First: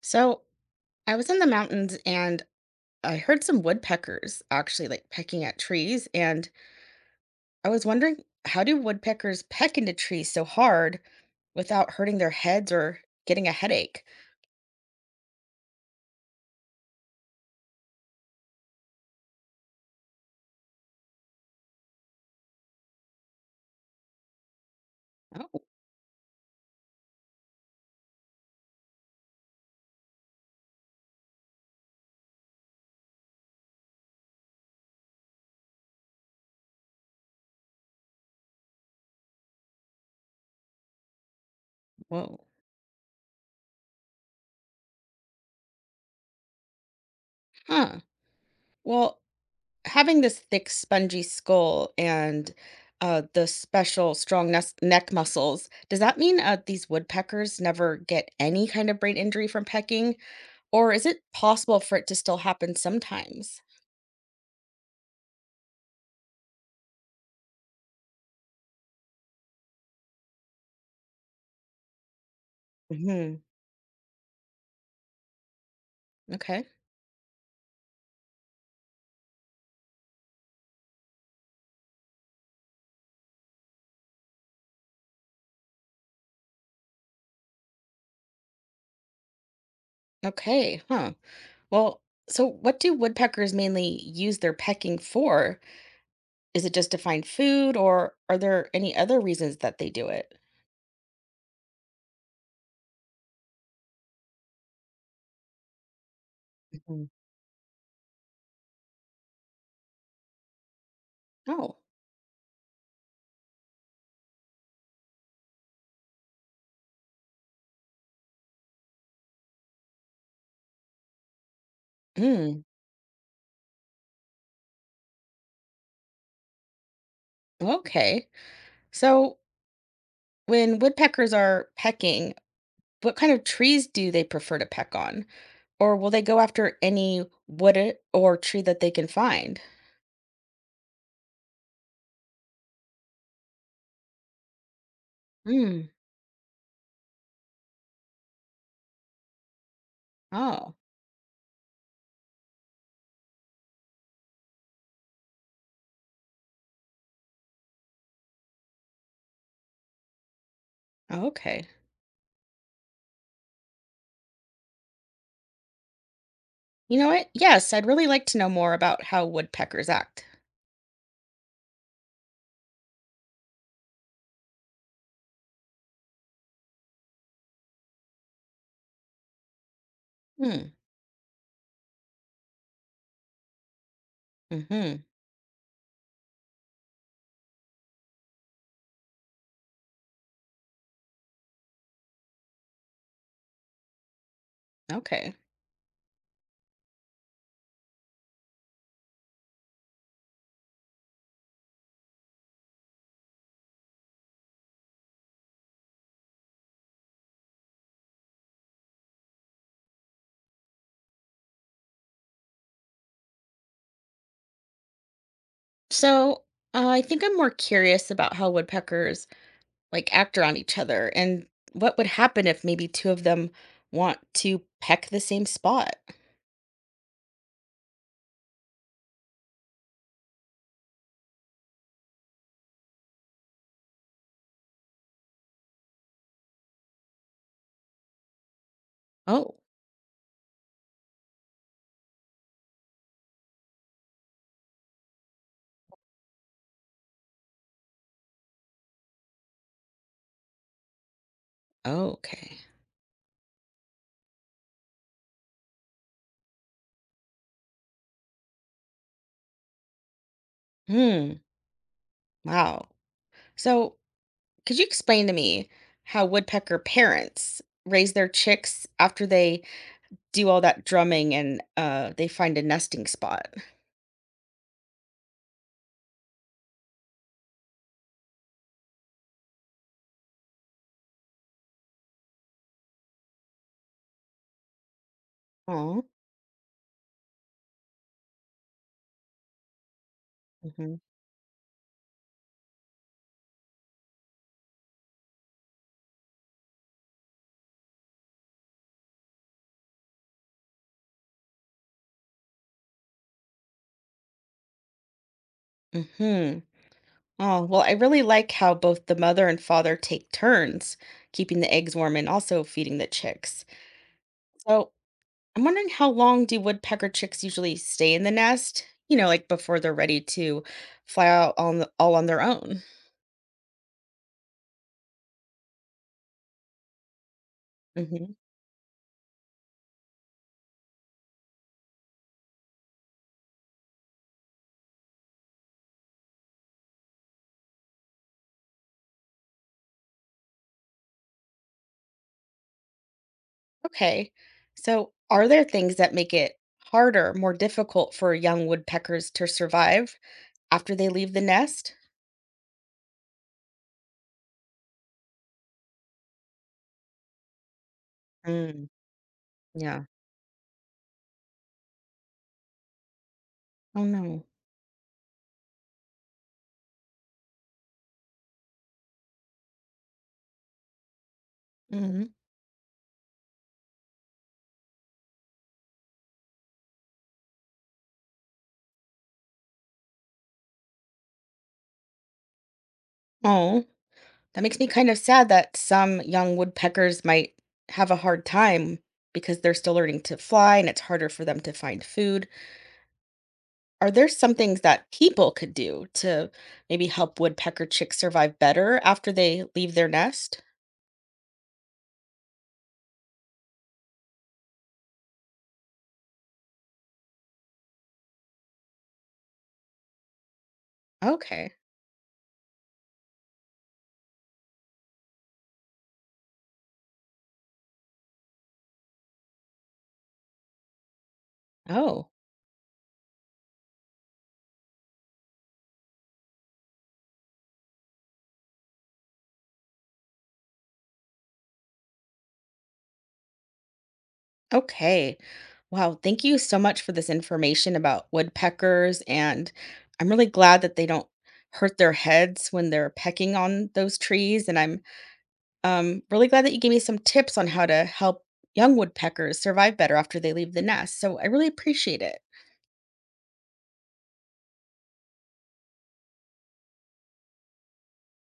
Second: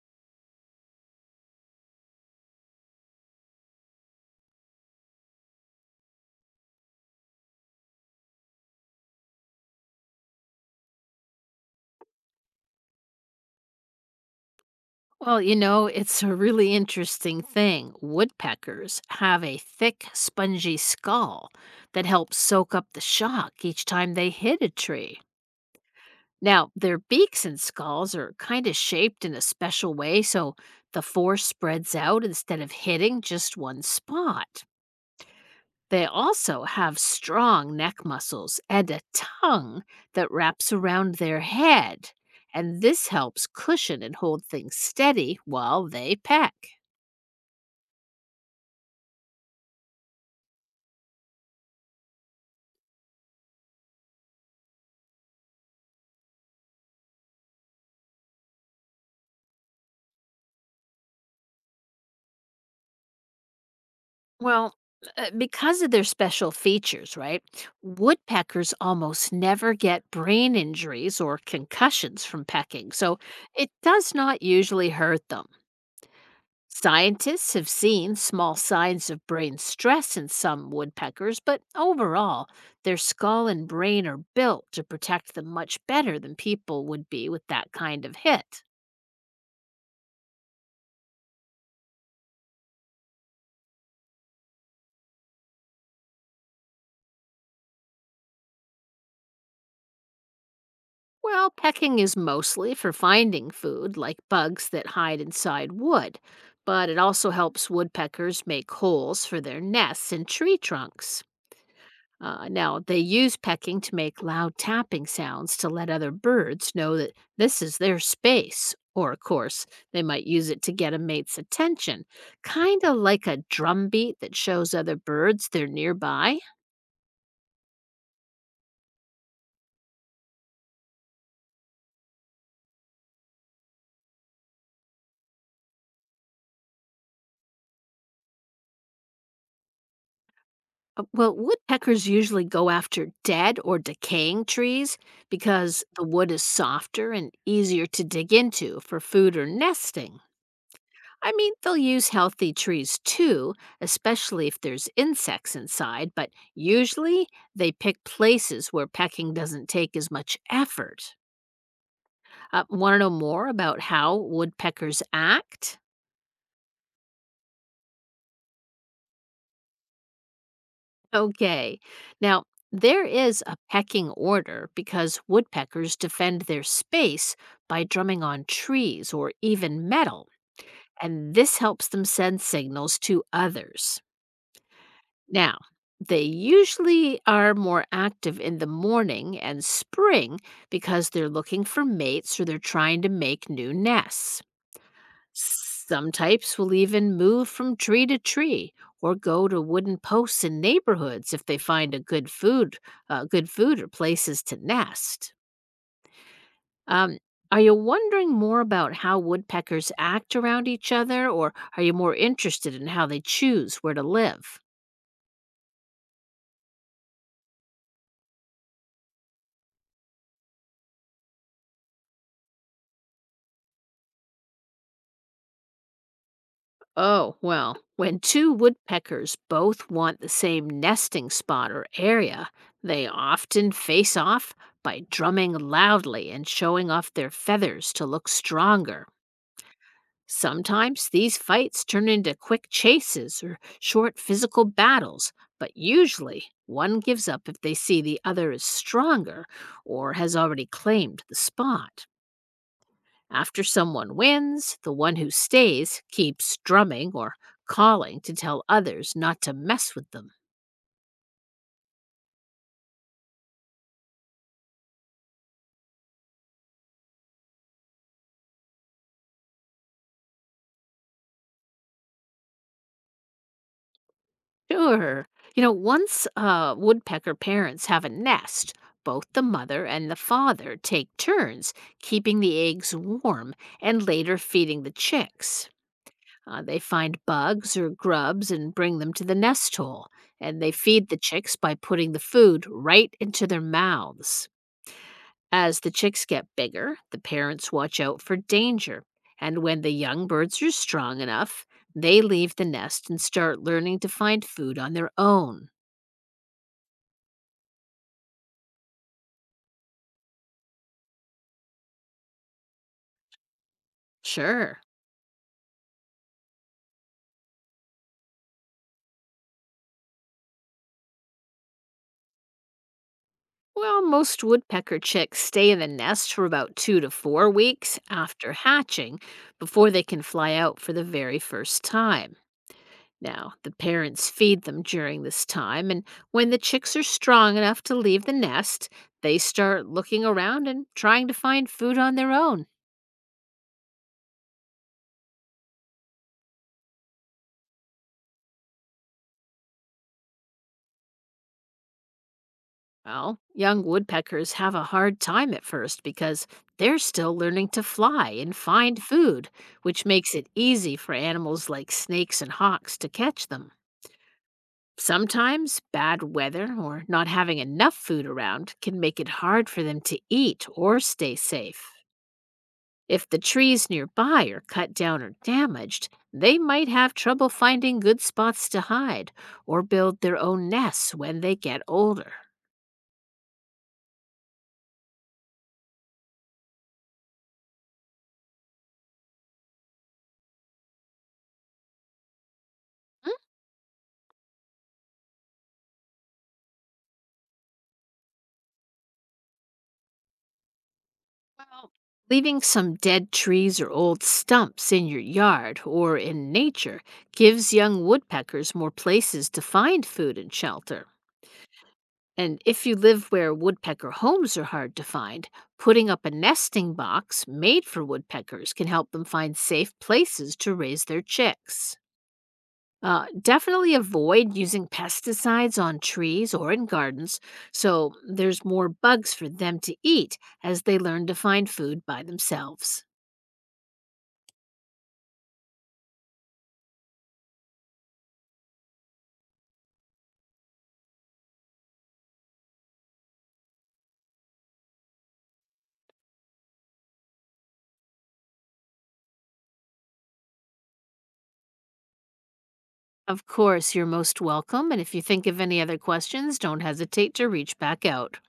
So I was in the mountains and I heard some woodpeckers actually like pecking at trees. And I was wondering, how do woodpeckers peck into trees so hard without hurting their heads or getting a headache? Well, you know, it's a really interesting thing. Woodpeckers have a thick, spongy skull that helps soak up the shock each time they hit a tree. Oh, Now, their beaks and skulls are kind of shaped in a special way so the force spreads out instead of hitting just one spot. They also have strong neck muscles and a tongue that wraps around their head, whoa. and this helps cushion and hold things steady while they peck. Huh. Well, having this thick, spongy skull and the special strong neck muscles, does that mean these woodpeckers never get any kind of brain injury from pecking? Or is it possible for it to still happen sometimes? Well, because of their special features, right? Woodpeckers almost never get brain injuries or concussions from pecking, so it does not usually hurt them. Okay. Scientists have seen small signs of brain stress in some woodpeckers, but overall, their skull and brain are built to protect them much better than people would be with that kind of hit. Okay. Huh. Well, so what do woodpeckers mainly use their pecking for? Is it just to find food, or are there any other reasons that they do it? Well, pecking is mostly for finding food, like bugs that hide inside wood, but it Mhm. also helps woodpeckers make holes for their nests in tree trunks. Oh. Now, they use pecking to make loud tapping sounds to let other birds know that this is their space. Or, of course, they might use it to get a mate's attention, Mm, kind of like a drumbeat that shows other birds they're nearby. okay. So when woodpeckers are pecking, what kind of trees do they prefer to peck on? Or will they go after any wood or tree that they can find? Well, woodpeckers usually go after dead or decaying trees because Hmm. the wood is softer and easier to dig into for food or nesting. Oh. I mean, they'll use healthy trees too, especially if there's insects inside, but usually they pick places where pecking doesn't take as much effort. Okay. Want to know more about how woodpeckers act? You know what? Yes, I'd really like to know more about how woodpeckers act. Okay, now there is a pecking order because woodpeckers defend their space by drumming on trees or even metal, Hmm. and this helps them send signals to others. Hmm. Now, they usually are more active in the morning and spring because they're looking for mates or they're trying to make new nests. Okay. Some types will even move from tree to tree or go to wooden posts in neighborhoods if they find a good food or places to nest. Um, are you wondering more about how woodpeckers act around each other, or are you more interested in how they choose where to live? So I think I'm more curious about how woodpeckers like act around each other and what would happen if maybe two of them want to peck the same spot. Oh, well, when two woodpeckers both want the same nesting spot or area, they often face off by drumming loudly and showing off their feathers to look stronger. Oh, Sometimes these fights turn into quick chases or short physical battles, but usually one gives up if they see the other is stronger or has already claimed the spot. okay. After someone wins, the one who stays keeps drumming or calling to tell others not to mess with them. Hmm. Wow. So could you explain to me how woodpecker parents raise their chicks after they do all that drumming and they find a nesting spot? Sure. You know, once woodpecker parents have a nest, both the mother and the father take turns keeping the eggs warm and later feeding the chicks. Oh. They find bugs or grubs and bring them to the nest hole, and they feed the chicks by putting the food right into their mouths. As the chicks get bigger, the parents watch out for danger, and when the young birds are strong enough, they leave the nest and start learning to find food on their own. Mm-hmm. Oh, well, I really like how both the mother and father take turns keeping the eggs warm and also feeding the chicks. Sure. So I'm wondering how long do woodpecker chicks usually stay in the nest? You know, like before they're ready to fly out on the, all on their own. Well, most woodpecker chicks stay in the nest for about 2 to 4 weeks Hmm. after hatching before they can fly out for the very first time. Now, the parents feed them during this time, and when the chicks are strong enough to leave the nest, they start looking around and trying to find food on their own. Okay. So are there things that make it harder, more difficult for young woodpeckers to survive after they leave the nest? Well, young woodpeckers have a hard time at first because they're still learning to fly and Mm, find food, yeah. which makes it easy for animals like snakes and hawks to catch them. Oh no. Sometimes bad weather or not having enough food around can make it hard for them to eat or stay safe. Hmm. If the trees nearby are cut down or damaged, they might have trouble finding good spots to hide or build their own nests when they get older. Oh. That makes me kind of sad that some young woodpeckers might have a hard time because they're still learning to fly and it's harder for them to find food. Are there some things that people could do to maybe help woodpecker chicks survive better after they leave their nest? Well, leaving some dead trees or old stumps in your yard or in nature gives young woodpeckers more places to find food and shelter. Okay. And if you live where woodpecker homes are hard to find, putting up a nesting box made for woodpeckers can help them find safe places to raise their chicks. Oh, Definitely avoid using pesticides on trees or in gardens so there's more bugs for them to eat as they learn to find food by themselves. okay. Wow. Thank you so much for this information about woodpeckers. And I'm really glad that they don't hurt their heads when they're pecking on those trees. And I'm really glad that you gave me some tips on how to help young woodpeckers survive better after they leave the nest. So I really appreciate it. Of course, you're most welcome, and if you think of any other questions, don't hesitate to reach back out.